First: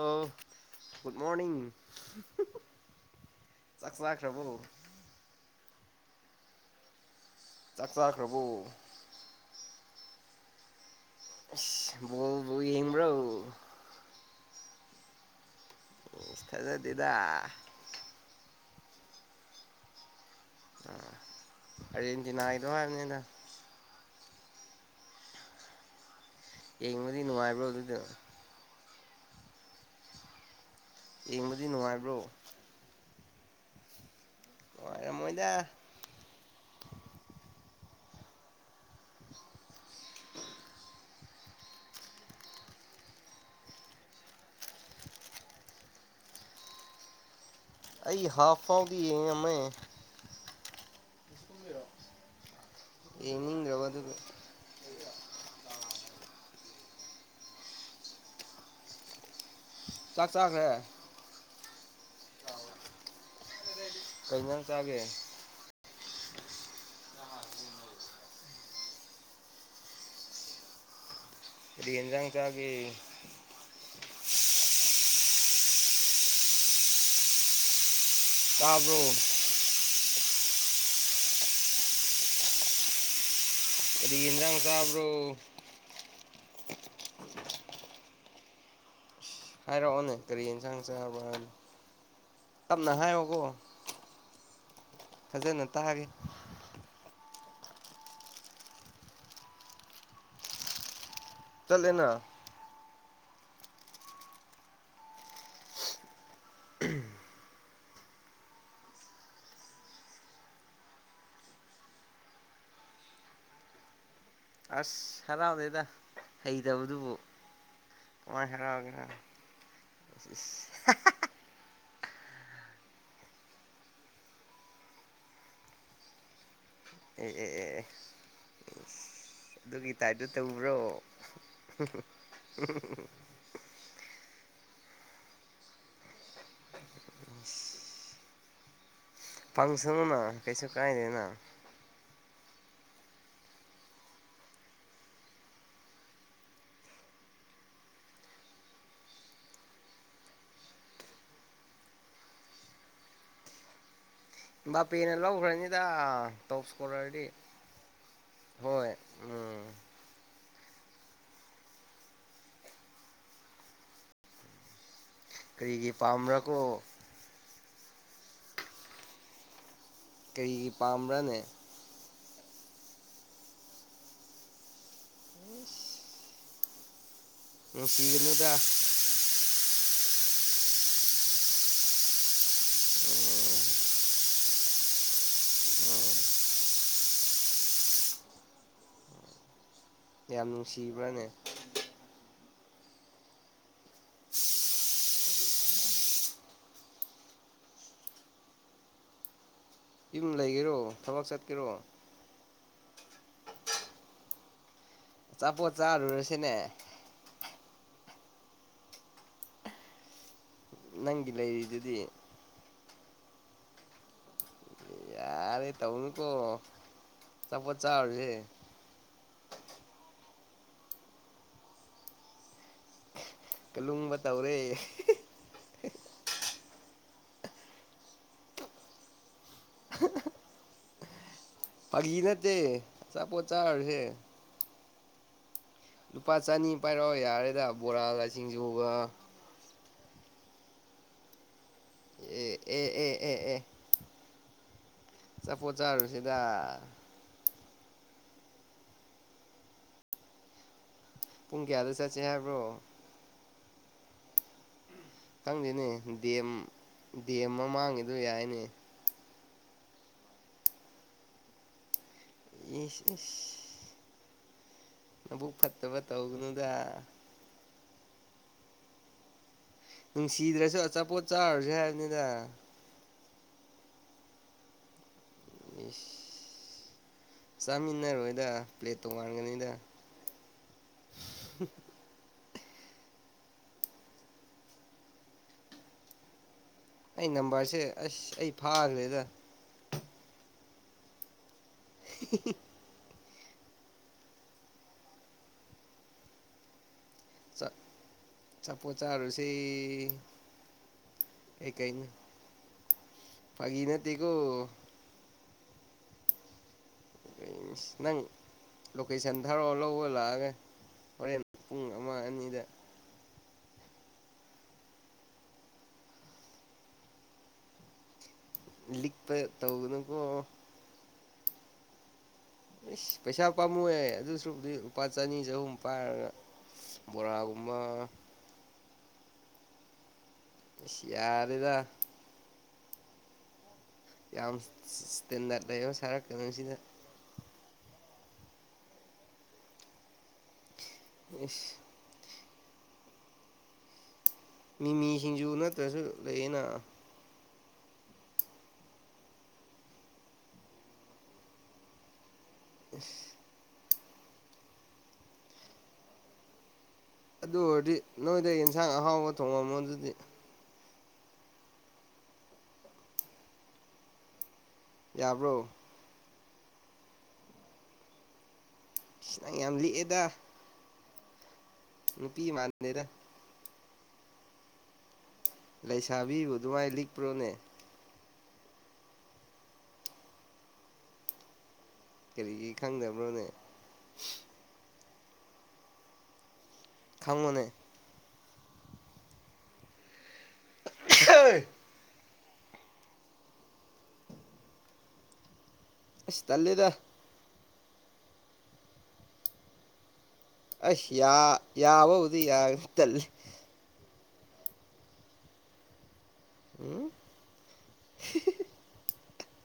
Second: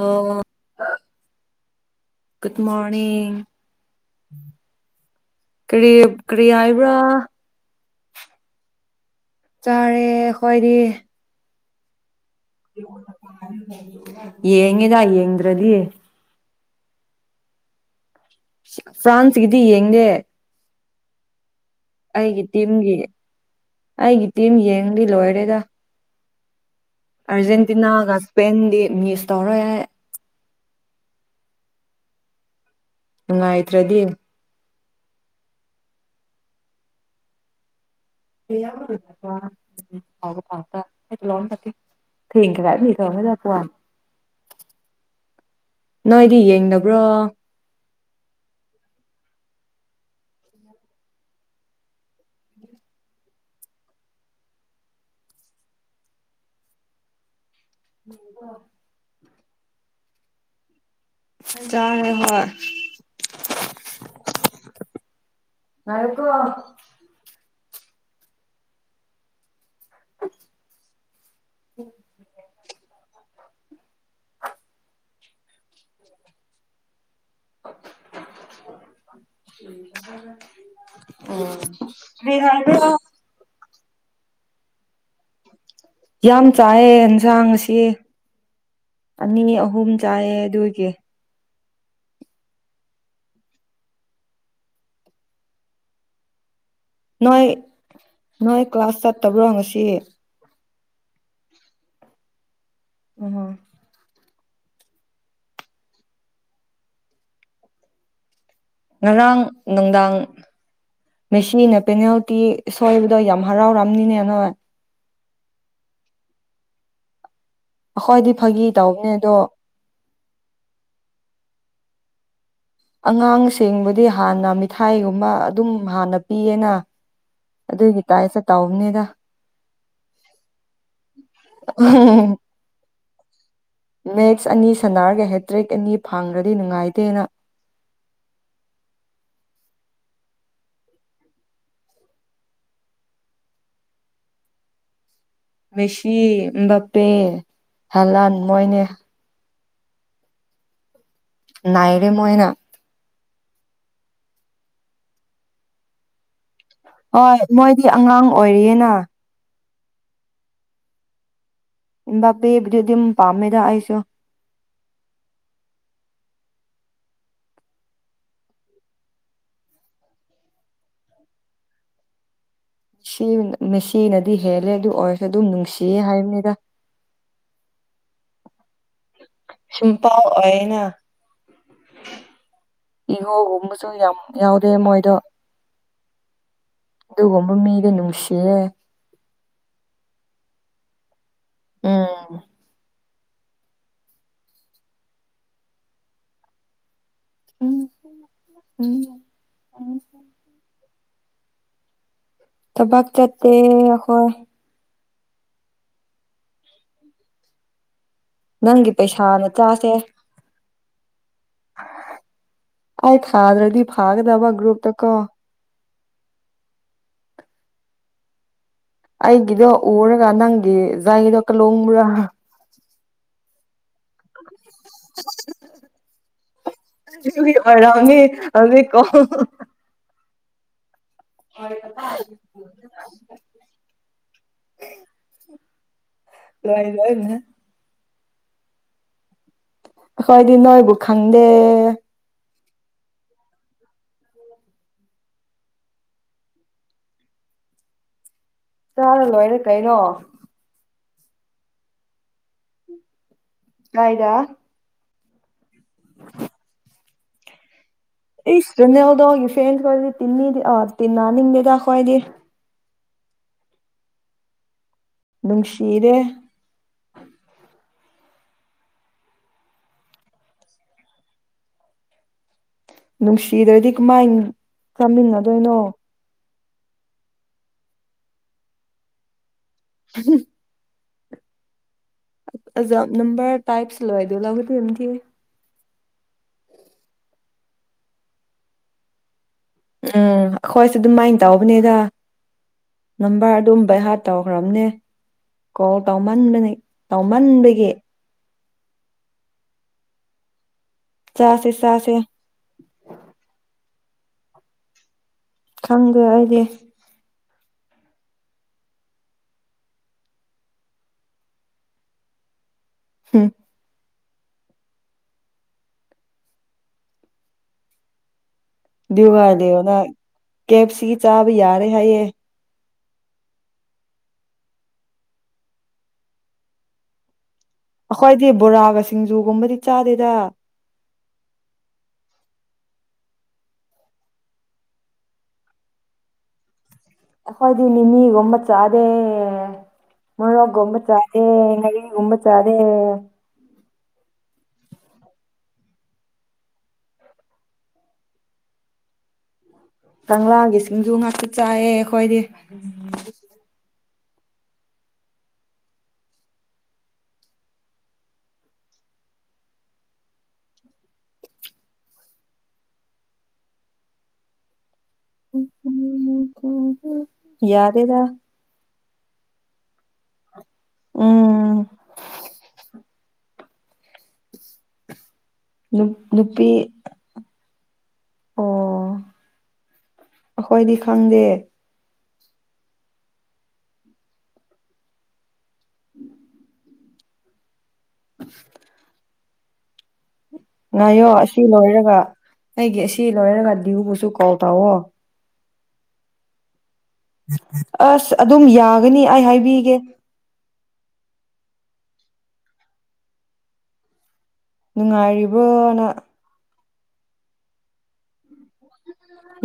ꯑꯣ good morning good morning ꯆꯥꯛ ꯆꯥꯈ꯭ꯔꯕꯣ ꯀꯔꯤꯞ ꯀꯔꯤ ꯍꯥꯏꯕ꯭ꯔꯥ ꯆꯥꯛ ꯆꯥꯈ꯭ꯔꯕꯣ ꯆꯥꯔꯦ ꯑꯈꯣꯏꯗꯤ ꯑꯁ ꯕꯣꯜ ꯕꯨꯏ ꯌꯦꯡꯉꯦꯗꯥꯏ ꯌꯦꯡꯗ꯭ꯔꯗꯤ ꯏꯁ ꯊꯖꯗꯦꯗ ꯁꯤ ꯐ꯭ꯔꯥꯟꯁꯒꯤꯗꯤ ꯌꯦꯡꯗꯦ ꯑꯥ ꯑꯩꯒꯤ ꯑꯥꯔꯖꯦꯟꯇꯤꯅꯥꯒꯤꯗꯣ ꯇꯤꯝꯒꯤ ꯍꯥꯏꯕꯅꯤꯗ ꯑꯩꯒꯤ ꯇꯤꯝ ꯌꯦꯡꯗꯤ ꯂꯣꯏꯔꯦꯗ ꯌꯦꯡꯕꯗꯤ ꯅꯨꯡꯉꯥꯏꯕ꯭ꯔꯣ ꯑꯗꯨꯗꯣ ꯑꯔꯖꯦꯟꯇꯤꯅꯥꯒ ꯁꯄꯦꯟꯗꯤ ꯃꯤꯁ ꯇꯧꯔꯣꯏ ꯍꯦ꯫ ꯌꯦꯡꯕꯗꯤ ꯅꯨꯡꯉꯥꯏꯕ꯭ꯔꯣ꯫ ꯅꯨꯡꯉꯥꯏꯇ꯭ꯔꯗꯤ ꯅꯨꯉꯥꯏꯔꯝꯃꯣꯏꯗ [unintelligible] [unintelligible] [inaudible] ꯅꯣꯏꯗꯤ ꯌꯦꯡꯗꯕ꯭ꯔꯣ ꯑꯩ ꯍꯥꯞꯐꯥꯎꯗꯤ ꯌꯦꯡꯉꯝꯃꯦ ꯌꯦꯡꯅꯤꯡꯗꯔꯕ ꯑꯗꯨꯒꯤ [inaudible] ꯆꯥꯛ ꯆꯥꯒ꯭ꯔꯦ ꯆꯔꯦ ꯍꯣꯏ ꯀꯩ ꯍꯤꯟꯖꯥꯡ ꯆꯥꯒꯦ ꯌꯥꯔꯦ ꯇꯣꯛꯑꯣ [inaudible] [inaudible] ꯀꯔꯤ ꯍꯦꯟꯖꯥꯡ ꯆꯥꯒꯦ꯫ ꯇꯥꯕ꯭ꯔꯣ ꯑꯣ ꯀꯔꯤ ꯍꯥꯏꯕꯔ ꯀꯔꯤ ꯏꯟꯖꯥꯥꯡ ꯆꯥꯕ꯭ꯔꯣ ꯌꯥꯝ ꯆꯥꯏꯌꯦ ꯍꯦꯟꯖꯥꯡ ꯉꯁꯤ ꯑꯅꯤ ꯑꯍꯨꯝ ꯍꯥꯏꯔꯛꯑꯣꯅꯦ ꯆꯥꯏꯌꯦ ꯀꯔꯤ ꯑꯗꯨꯒꯤ [unintelligible] ꯇꯞꯅ ꯍꯥꯏꯌꯣꯀꯣ ꯐꯖꯅ ꯇꯥꯒꯦ ꯅꯣꯏ ꯅꯣꯏ ꯀ꯭ꯂꯥꯁ ꯆꯠꯇꯕ꯭ꯔꯥ ꯉꯁꯤ ꯆꯠꯂꯦꯅ ꯑꯣꯍꯣ ꯉꯔꯥꯡ ꯅꯨꯡꯗꯥꯡ ꯃꯦꯁꯤꯅ ꯄꯦꯅꯥꯜꯇꯤ ꯁꯣꯏꯕꯗꯣ ꯌꯥꯝ ꯍꯔꯥꯎꯔꯝꯅꯤꯅꯦ ꯅꯣꯏ ꯑꯁ ꯍꯔꯥꯎꯗꯦꯗ ꯍꯩꯇꯗꯨꯕꯨ ꯑꯩꯈꯣꯏꯗꯤ ꯐꯥꯒꯤ ꯇꯧꯕꯅꯦ ꯑꯗꯣ ꯏꯁ ꯍꯥ ꯍꯥ ꯍꯥ ꯑꯉꯥꯡꯁꯤꯡꯕꯨꯗꯤ ꯍꯥꯟꯅ ꯃꯤꯊꯥꯏꯒꯨꯝꯕ ꯑꯗꯨꯝ ꯍꯥꯟꯅ ꯄꯤꯌꯦꯅ ꯑꯦ ꯑꯦ ꯑꯦ ꯑꯦ ꯑꯗꯨꯒꯤ ꯇꯥꯏꯞꯇ ꯇꯧꯕꯅꯤꯗ ꯑꯁ ꯑꯗꯨꯒꯤ ꯇꯥꯏꯞꯇ ꯇꯧꯕ꯭ꯔꯣ [unintelligible] ꯃꯦꯠꯁ ꯑꯅꯤ ꯁꯥꯅꯔꯒ ꯍꯦꯇ꯭ꯔꯤꯛ ꯑꯅꯤ ꯐꯪꯈ꯭ꯔꯗꯤ ꯅꯨꯡꯉꯥꯏꯇꯦꯅ ꯐꯪꯁꯅꯨꯅ ꯀꯩꯁꯨ ꯀꯥꯏꯗꯦꯅ ꯃꯦꯁꯤ ꯑꯝꯕꯄꯦ ꯍꯂꯥꯟ ꯃꯣꯏꯅꯦ ꯅꯥꯏꯔꯦ ꯃꯣꯏꯅ ꯕꯥꯄꯦꯅ ꯂꯧꯒ꯭ꯔꯅꯤꯗ ꯇꯧꯊꯣꯔꯦ ꯍꯣꯏ ꯃꯣꯏꯗꯤ ꯑꯉꯥꯡ ꯑꯣꯏꯔꯤꯌꯦꯅ ꯎꯝ ꯑꯦꯝꯕꯥꯞꯄꯦꯕꯕꯨꯗꯤ ꯑꯗꯨꯝ ꯄꯥꯝꯃꯦꯗ ꯑꯩꯁꯨ ꯀꯔꯤꯒꯤ ꯄꯥꯝꯕ꯭ꯔꯥꯀꯣ ꯀꯔꯤꯒꯤ ꯄꯥꯝꯕ꯭ꯔꯅꯦ ꯁꯤ [unintelligible] ꯃꯦꯁꯤꯅꯗꯤ ꯍꯦꯜꯂꯦ ꯑꯗꯨ ꯑꯣꯏꯔꯁꯨ ꯑꯗꯨꯝ ꯅꯨꯡꯁꯤꯌꯦ ꯍꯥꯏꯕꯅꯤꯗ ꯅꯨꯡꯁꯤꯒꯅꯨꯗꯥ ꯁꯤꯝꯄꯜ ꯑꯣꯏꯌꯦꯅ ꯏꯍꯧꯒꯨꯝꯕꯁꯨ ꯌꯥꯝ ꯌꯥꯎꯗꯦ ꯃꯣꯏꯗꯣ ꯑꯗꯨꯒꯨꯝꯕ ꯃꯤꯗꯤ ꯅꯨꯡꯁꯤꯌꯦ ꯌꯥꯝ ꯅꯨꯡꯁꯤꯕ꯭ꯔꯥꯅꯦ ꯎꯝ ꯎꯝ ꯎꯝ ꯎꯝ ꯌꯨꯝ ꯂꯩꯒꯦꯔꯣ ꯊꯕꯛ ꯆꯠꯀꯦꯔꯣ ꯊꯕꯛ ꯆꯠꯇꯦ ꯑꯈꯣꯏ ꯆꯥꯄꯣꯠ ꯆꯥꯔꯨꯔꯁꯤꯅꯦ ꯅꯪꯒꯤ ꯄꯩꯁꯥꯅ ꯆꯥꯁꯦ ꯅꯪꯒꯤ ꯂꯩꯔꯤꯗꯨꯗꯤ ꯑꯩ ꯊꯥꯗ꯭ꯔꯗꯤ ꯐꯥꯒꯗꯕ ꯒꯔꯨꯞꯇ ꯀꯣ ꯌꯥꯔꯦ ꯇꯧꯅꯨꯀꯣ ꯑꯆꯥꯄꯣꯠ ꯆꯥꯔꯨꯖꯦ ꯑꯩꯒꯤꯗꯣ ꯎꯔꯒ ꯅꯪꯒꯤ ꯖꯏꯗꯣ ꯀꯥꯂꯣꯡꯕ꯭ꯔꯥ ꯀꯂꯨꯡꯕ ꯇꯧꯔꯦ [unintelligible] ꯑꯔꯥꯡꯉꯦ ꯍꯥꯎꯖꯤꯛꯀꯣ ꯐꯥꯒꯤ ꯅꯠꯇꯦ ꯑꯆꯥꯄꯣꯠ ꯆꯥꯔꯨꯔꯁꯦ ꯂꯨꯄꯥ ꯆꯅꯤ ꯂꯣꯏ ꯄꯥꯏꯔꯛꯑꯣ ꯂꯣꯏꯅ ꯌꯥꯔꯦꯗ ꯕꯣꯔꯥꯒ ꯁꯤꯡꯖꯨꯒ ꯑꯈꯣꯏꯗꯤ ꯅꯣꯏꯕꯨ ꯈꯪꯗꯦ ꯑꯦ ꯑꯦ ꯑꯦ ꯑꯦ ꯑꯦ ꯑꯆꯥꯄꯣꯠ ꯆꯥꯥꯔꯨꯁꯤꯗ ꯆꯥꯔ ꯂꯣꯏꯔꯦ ꯀꯩꯅꯣ ꯄꯨꯡ ꯀꯌꯥꯗ ꯆꯠꯁꯦ ꯍꯥꯏꯕ꯭ꯔꯣ ꯀꯥꯏꯗ ꯈꯪꯗꯦꯅꯦ ꯗꯦꯝ ꯗꯤ ꯑꯦꯝ ꯃꯃꯥꯡꯒꯤ ꯏꯁ ꯔꯣꯅꯦꯜꯗꯣ ꯍꯣꯏꯒꯤ ꯐꯦꯟꯁ ꯑꯣꯏꯗꯤ ꯇꯤꯟꯅꯤꯗꯤ ꯑꯣ ꯇꯤꯟꯅꯥ ꯅꯤꯡꯗꯦꯗ ꯑꯈꯣꯏꯗꯤ ꯏꯁ ꯏꯁ ꯅꯕꯨꯛ ꯐꯠꯇꯕ ꯅꯨꯡꯁꯤꯔꯦ ꯇꯧꯒꯅꯨꯗ ꯅꯨꯡꯁꯤꯗ꯭ꯔꯁꯨ ꯑꯆꯥꯄꯣꯠ ꯆꯥꯔꯨꯁꯦ ꯍꯥꯏꯕꯅꯤꯗ ꯅꯨꯡꯁꯤꯗ꯭ꯔꯗꯤ ꯀꯃꯥꯏꯟ ꯆꯥꯃꯤꯟꯅ ꯏꯁ ꯆꯥꯃꯤꯟꯅꯔꯣꯏꯗ ꯄ꯭ꯂꯦꯠ ꯇꯣꯉꯥꯟꯒꯅꯤꯗ [unintelligible] ꯑꯖꯚ ꯅꯝꯕꯔ ꯇꯥꯏꯞꯁ ꯂꯣꯏꯗꯅꯕ [unintelligible] ꯑꯩ ꯅꯝꯕꯔꯁꯦ ꯑꯁ ꯑꯩ ꯐꯥꯈ꯭ꯔꯦꯗ ꯎꯝ ꯑꯩꯈꯣꯏꯁꯨ ꯑꯗꯨꯃꯥꯏꯅ ꯇꯧꯕꯅꯦꯗ [inaudible] ꯅꯝꯕꯔ ꯑꯗꯨꯝ ꯕꯥꯏꯍꯥꯔꯗ ꯇꯧꯈ꯭ꯔꯕꯅꯦ ꯀꯣꯜ ꯇꯧꯃꯟꯕꯅꯤ ꯇꯧꯃꯟꯕꯒꯤ ꯑꯆꯄꯣꯠ ꯆꯤꯔꯨꯁꯦ ꯆꯥꯁꯦ ꯀꯩꯀꯩꯅꯤ ꯆꯥꯁꯦ ꯐꯒꯤ ꯅꯠꯇꯒꯣ ꯈꯪꯗꯦ ꯑꯩꯗꯤ [unintelligible] ꯅꯪ ꯂꯣꯀꯦꯁꯟ ꯊꯥꯔꯛꯑꯣ ꯂꯧꯕ ꯂꯥꯛꯑꯒꯦ ꯍꯣꯔꯦꯟ ꯄꯨꯡ ꯑꯃ ꯑꯅꯤꯗ ꯍꯝ ꯂꯤꯛꯄ ꯑꯗꯨꯒ ꯂꯤꯌꯣꯅ ꯇꯧꯒꯅꯨꯀꯣ ꯀꯦ ꯑꯦꯞ ꯁꯤꯒꯤ ꯆꯥꯕ ꯌꯥꯔꯦ ꯍꯥꯏꯌꯦ ꯏꯁꯁ ꯄꯩꯁꯥ ꯄꯥꯝꯃꯨꯌꯦ ꯑꯗꯨ ꯁꯔꯨꯛꯄꯨꯗꯤ ꯂꯨꯄꯥ ꯆꯅꯤ ꯆꯍꯨꯝ ꯄꯥꯏꯔꯒ ꯑꯁ ꯕꯣꯔꯥꯒꯨꯝꯕ ꯈꯣꯏꯗꯤ ꯕꯣꯔꯥꯒ ꯁꯤꯡꯖꯨꯒꯨꯝꯕꯗꯤ ꯆꯥꯗꯦꯗ ꯏꯁ ꯌꯥꯔꯦꯗ ꯌꯥꯝ ꯏꯁꯇꯦꯟꯗꯥꯔꯠ ꯂꯩꯕ ꯁꯥꯔꯛꯀ ꯅꯨ ꯁꯤꯅ ꯑꯩꯈꯣꯏꯗꯤ ꯃꯤꯃꯤꯒꯨꯝꯕ ꯆꯥꯗꯦ ꯃꯣꯔꯣꯛꯀꯨꯝꯕ ꯆꯥꯗꯦ ꯏꯁ ꯉꯥꯔꯤꯒꯨꯝꯕ ꯆꯥꯗꯦ ꯃꯤꯃꯤ ꯁꯤꯡꯖꯨ ꯅꯠꯇ꯭ꯔꯁꯨ ꯂꯩꯌꯦꯅ ꯀꯪꯂꯥꯒꯤ ꯁꯤꯡꯖꯨ ꯉꯥꯛꯇ ꯆꯥꯏꯑꯦ ꯑꯩꯈꯣꯏꯗꯤ ꯏꯁ ꯑꯗꯨ ꯑꯣꯏꯔꯗꯤ ꯅꯣꯏꯗ ꯑꯦꯟꯁꯥꯡ ꯑꯍꯥꯎꯕ ꯊꯣꯡꯉꯝꯃꯣ ꯑꯗꯨꯗꯤ ꯌꯥꯕ꯭ꯔꯣ [unintelligible] ꯌꯥꯗꯦꯗ ꯏꯁ ꯅꯪ ꯌꯥꯝ ꯂꯤꯛꯑꯦꯗ ꯎꯝ ꯅꯨꯄꯤ ꯃꯥꯥꯟꯗꯦꯗ ꯅꯨ ꯂꯩꯁꯥꯕꯤꯕꯨ ꯅꯨꯄꯤ ꯑꯗꯨꯃꯥꯏ ꯂꯤꯛꯄ꯭ꯔꯣꯅꯦ ꯑꯣ [inaudible] ꯑꯩꯈꯣꯏꯗꯤ ꯈꯪꯗꯦ ꯀꯔꯤꯒꯤ ꯈꯪꯗꯕ꯭ꯔꯣꯅꯦ ꯈꯪꯉꯣꯅꯦ [unintelligible] ꯉꯥꯏꯌꯣ ꯑꯁꯤ ꯂꯣꯏꯔꯒ ꯑꯩꯒꯤ ꯑꯁꯤ ꯂꯣꯏꯔꯒ ꯗꯤꯌꯨꯕꯨꯁꯨ ꯀꯣꯟ ꯇꯧꯋꯣ ꯑꯁ ꯇꯜꯂꯦꯗ ꯑꯁ ꯑꯗꯨꯝ ꯌꯥꯒꯅꯤ ꯑꯩ ꯍꯥꯏꯕꯤꯒꯦ ꯑꯥꯁ ꯌꯥ ꯌꯥꯕꯕꯨꯗꯤ ꯌꯥꯒꯅꯤ ꯇꯜꯂꯤ ꯅꯨꯡꯉꯥꯏꯔꯤꯕꯣꯅꯥ [unintelligible]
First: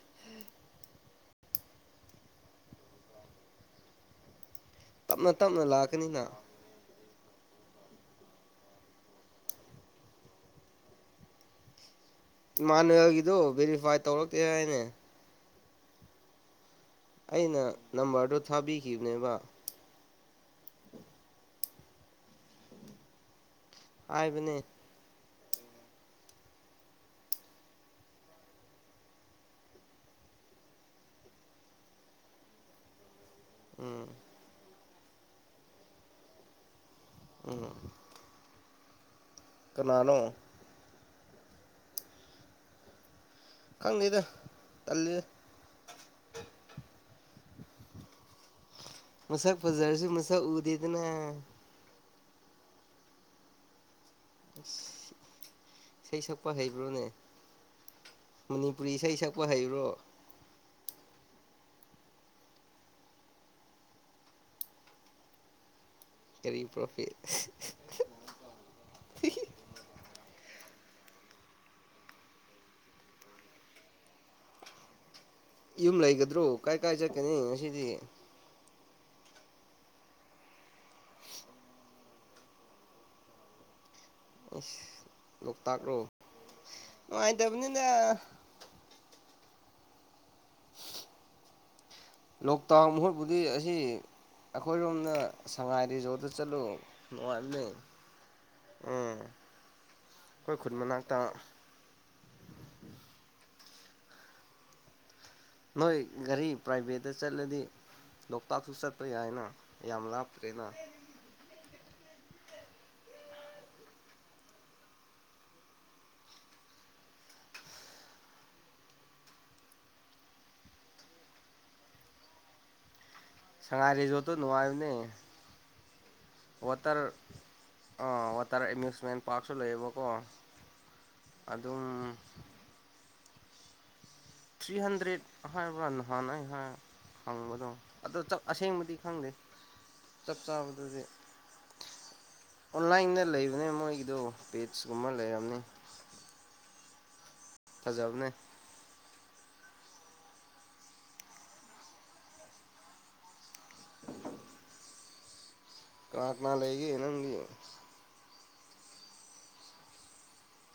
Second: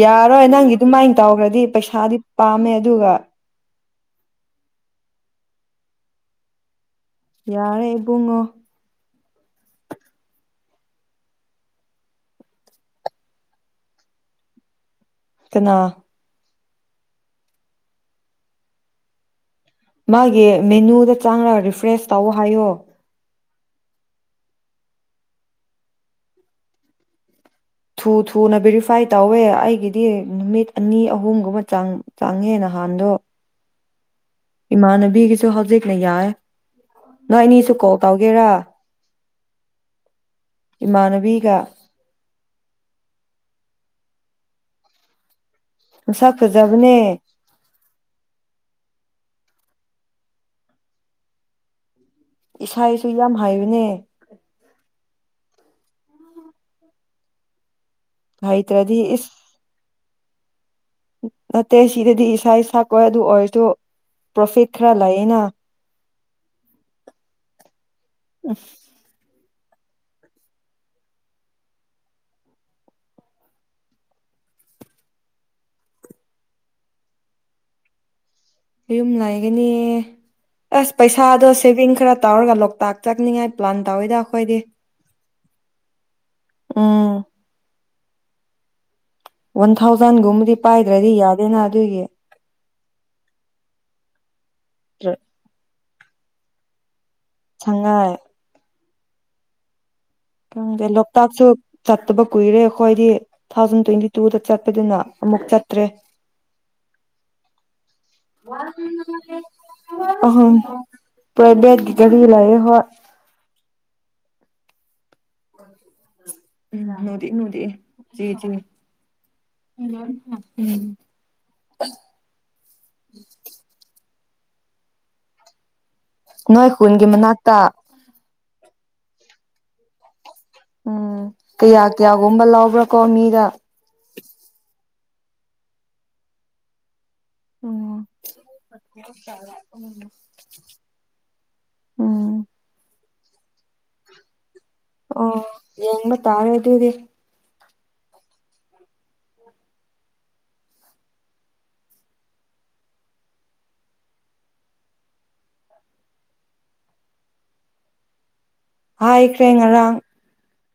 ꯌꯥꯔꯣꯏ ꯅꯪꯒꯤ ꯑꯗꯨꯃꯥꯏꯅ ꯇꯧꯔꯗꯤ ꯄꯩꯁꯥꯗꯤ ꯄꯥꯝꯃꯦ ꯑꯗꯨꯒꯥ ꯇꯞꯅꯥ ꯇꯞꯅꯥ ꯂꯥꯛꯀꯅꯤꯅꯥ ꯌꯥꯔꯦ ꯏꯕꯨꯡꯉꯣ ꯏꯃꯥꯟꯅꯕꯒꯤꯗꫭ ꯚꯦꯔꯤꯐꯥꯏ ꯇꯧꯔꯛꯇꯦ ꯍꯥꯏꯅꯦ ꯀꯅꯥ ꯑꯩꯅ ꯅꯝꯕꯔꯗꫭ ꯊꯥꯕꯤꯈꯤꯕꯅꯦꯕꯥ ꯃꯥꯒꯤ ꯃꯦꯅꯨꯗꯥ ꯆꯪꯉꯒ ꯔꯤꯐ꯭ꯔꯦꯁ ꯇꯧ ꯍꯥꯏꯌꯣ ꯍꯥꯏꯕꯅꯦ ꯊꯨ ꯊꯨꯅ ꯕꯦꯔꯤꯐꯥꯏ ꯇꯧꯋꯦ ꯑꯩꯒꯤꯗꯤ ꯅꯨꯃꯤꯠ ꯑꯅꯤ ꯑꯍꯨꯝꯒꯨꯝꯕ ꯆꯪ ꯆꯪꯉꯦ ꯅꯍꯥꯟꯗꯣ ꯎꯝꯝ ꯏꯃꯥꯟꯅꯕꯤꯒꯤꯁꯨ ꯍꯧꯖꯤꯛꯅ ꯌꯥꯏ ꯅꯣꯏ ꯎꯝ ꯑꯅꯤꯁꯨ ꯀꯣꯜ ꯇꯧꯒꯦꯔꯥ ꯀꯅꯥꯅꯣ ꯏꯃꯥꯟꯅꯕꯤꯒꯥ ꯈꯪꯗꯦꯗ ꯇꯜꯂꯦ ꯃꯁꯛ ꯐꯖꯕꯅꯦ [unintelligible] ꯃꯁꯛ ꯐꯖꯔꯁꯨ ꯃꯁꯛ ꯎꯗ°ꯗꯅꯥ ꯏꯁꯩ ꯁꯨ ꯌꯥꯝ ꯍꯩꯕꯅꯦ ꯏꯁ ꯏꯁꯩ ꯁꯛꯄꯥ ꯍꯩꯕ꯭ꯔꯣꯅꯦ ꯃꯅꯤꯄꯨꯔꯤ ꯍꯩꯇ꯭ꯔꯗꯤ ꯏꯁꯩ ꯏꯁ ꯁꯛꯄꯥ ꯍꯩꯕ꯭ꯔꯣ ꯅꯠꯇꯦ ꯁꯤꯗꯗꯤ ꯏꯁꯥ ꯏꯁꯥ ꯀꯣꯢ ꯑꯗꯨ ꯑꯣꯏꯔꯁꯨ ꯄ꯭ꯔꯣꯐꯤꯠ ꯈꯔꯥ ꯂꯩꯌꯦꯅꯥ ꯀꯔꯤ ꯄ꯭ꯔꯣꯐꯤꯠ? [unintelligible] ꯌꯨꯝ ꯂꯩꯒꯗ꯭ꯔꯣ? ꯀꯥꯏ ꯀꯥꯏ ꯆꯠꯀꯅꯤ ꯉꯁꯤꯗꯤ꯫ ꯌꯨꯝ ꯂꯩꯥꯒꯅꯤ ꯑꯥꯁ ꯄꯩꯁꯥꯗꯣ ꯁꯦꯕꯤꯡ ꯈꯔ ꯇꯧꯔꯒ ꯂꯣꯛꯇꯥꯛ ꯆꯥꯛꯅꯤꯡꯉꯥꯏ ꯄ꯭ꯂꯥꯟ ꯇꯧꯔꯤꯗꯥ ꯑꯁ ꯂꯣꯛꯇꯥꯛꯂꯣ ꯎꯝ ꯅꯨꯡꯉꯥꯏꯇꯕꯅꯤꯗꯥ ꯋꯥꯟ ꯊꯥꯎꯖꯟ ꯒꯨꯝꯕꯗꯤ ꯄꯥꯏꯗ꯭ꯔꯗꯤ ꯌꯥꯗꯦꯅꯥ ꯑꯗꯨꯒꯤ ꯂꯣꯛꯇꯥꯛ ꯃꯍꯨꯠꯕꯨꯨꯗꯤ ꯑꯁꯤ ꯑꯩꯈꯣꯏꯔꯣꯝꯅ ꯁꯉꯥꯏ ꯔꯤꯖꯣꯔꯠꯇ ꯆꯠꯂꯨ ꯅꯨꯡꯉꯥꯏꯕꯅꯤ ꯁꯉꯥꯏ ꯎꯝ ꯑꯩꯈꯣꯏ ꯈꯨꯟ ꯈꯪꯗꯦ ꯃꯅꯥꯛꯇ ꯂꯣꯛꯇꯥꯛꯁꯨ.... ꯆꯠꯇꯕ ꯀꯨꯏꯔꯦ ꯑꯩꯈꯣꯏꯗꯤ ꯇꯨ ꯊꯥꯎꯖꯟ ꯇ꯭ꯋꯦꯟꯇꯤ ꯇꯨꯗ ꯆꯠꯄꯗꯨꯅ ꯑꯃꯨꯛ ꯆꯠ ꯅꯣꯏ ꯒꯥꯔꯤ ꯄ꯭ꯔꯥꯏꯚꯦꯠꯇꯥ ꯆꯠꯂꯗꯤ ꯂꯣꯛꯇꯥꯛꯁꯨ ꯆꯠꯄꯥ ꯌꯥꯏꯅ ꯌꯥꯝ ꯑꯍꯨꯝ ꯂꯥꯞꯇ꯭ꯔꯦꯅ ꯄ꯭ꯔꯥꯏꯚꯦꯠꯀꯤ ꯒꯥꯔꯤ ꯂꯩꯌ° ꯈꯣꯢ [unintelligible] ꯁꯉꯥꯏ ꯔꯤꯖꯣꯠꯇꯨ ꯅꯨꯡꯉꯥꯏꯕꯅꯤ ꯅꯣꯏ ꯋꯥꯇꯔ ꯈꯨꯟꯒꯤ ꯃꯅꯥꯛꯇ ꯑꯥ ꯋꯥꯇꯔ ꯑꯦꯃꯦꯖꯃꯦꯟ ꯄꯥꯔꯛꯁꯨ ꯂꯩꯌꯦꯕꯀꯣ ꯎꯝ ꯑꯗꯨꯝ ꯀꯌꯥ ꯀꯌꯥꯒꯨꯝꯕ ꯂꯧꯕꯔꯥꯀꯣ ꯃꯤꯗ ꯊ꯭ꯔꯤ ꯍꯟꯗ꯭ꯔꯦꯗ ꯍꯥꯏꯕ꯭ꯔꯥ ꯅꯍꯥꯟ ꯑꯩ ꯍꯥꯏ ꯍꯪꯕꯗꯣ ꯎꯝ ꯑꯗꯣ ꯆꯞ ꯑꯁꯦꯡꯕꯗꯤ ꯈꯪꯗꯦ ꯆꯞ ꯆꯥꯕꯗꯨꯗꯤ ꯎꯝ ꯑꯣꯟꯂꯥꯏꯟꯗꯥ ꯂꯩꯕꯅꯦ ꯃꯣꯏꯒꯤꯗꯣ ꯄꯦꯠꯁ ꯀꯨꯝꯕꯥ ꯑꯣ ꯂꯩꯔꯝꯅꯤ꯫ ꯌꯦꯡꯕ ꯇꯥꯔꯦ ꯑꯗꯨꯗꯤ ꯐꯖꯕꯅꯦ ꯀꯅꯥ ꯀꯅꯥ ꯂꯩꯒꯦ ꯅꯪꯗꯤ ꯍꯥꯏꯈ꯭ꯔꯦ ꯉꯔꯥꯡ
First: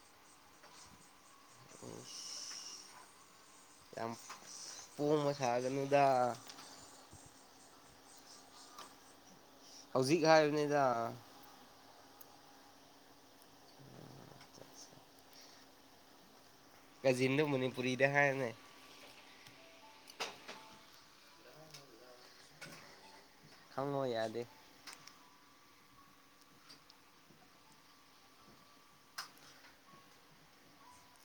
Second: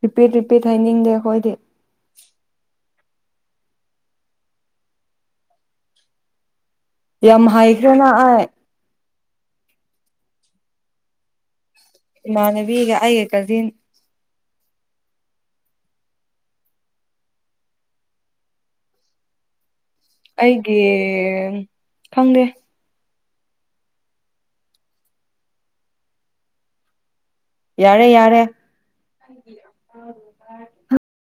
ꯔꯤꯄꯤꯠ ꯔꯤꯄꯤꯠ ꯍꯥꯏꯅꯤꯡꯗꯦ ꯑꯩꯈꯣꯏꯗꯤ ꯑꯁ ꯌꯥꯝ ꯄꯣꯡꯕ ꯁꯥꯒꯅꯨꯗ ꯌꯥꯝ ꯍꯥꯏꯈ꯭ꯔꯦꯅ ꯑꯩ ꯍꯧꯖꯤꯛ ꯍꯥꯏꯕꯅꯤꯗꯥ ꯏꯃꯥꯟꯅꯕꯤꯒ ꯑꯩꯒ ꯀꯖꯤꯟ ꯀꯖꯤꯟꯗꯨ ꯃꯅꯤꯄꯨꯔꯤꯗ ꯍꯥꯏꯌꯣꯅꯦ ꯑꯩꯒꯤ ꯈꯪꯗꯦ ꯈꯪꯉꯣ ꯌꯥꯗꯦ ꯌꯥꯔꯦ ꯌꯥꯔꯦ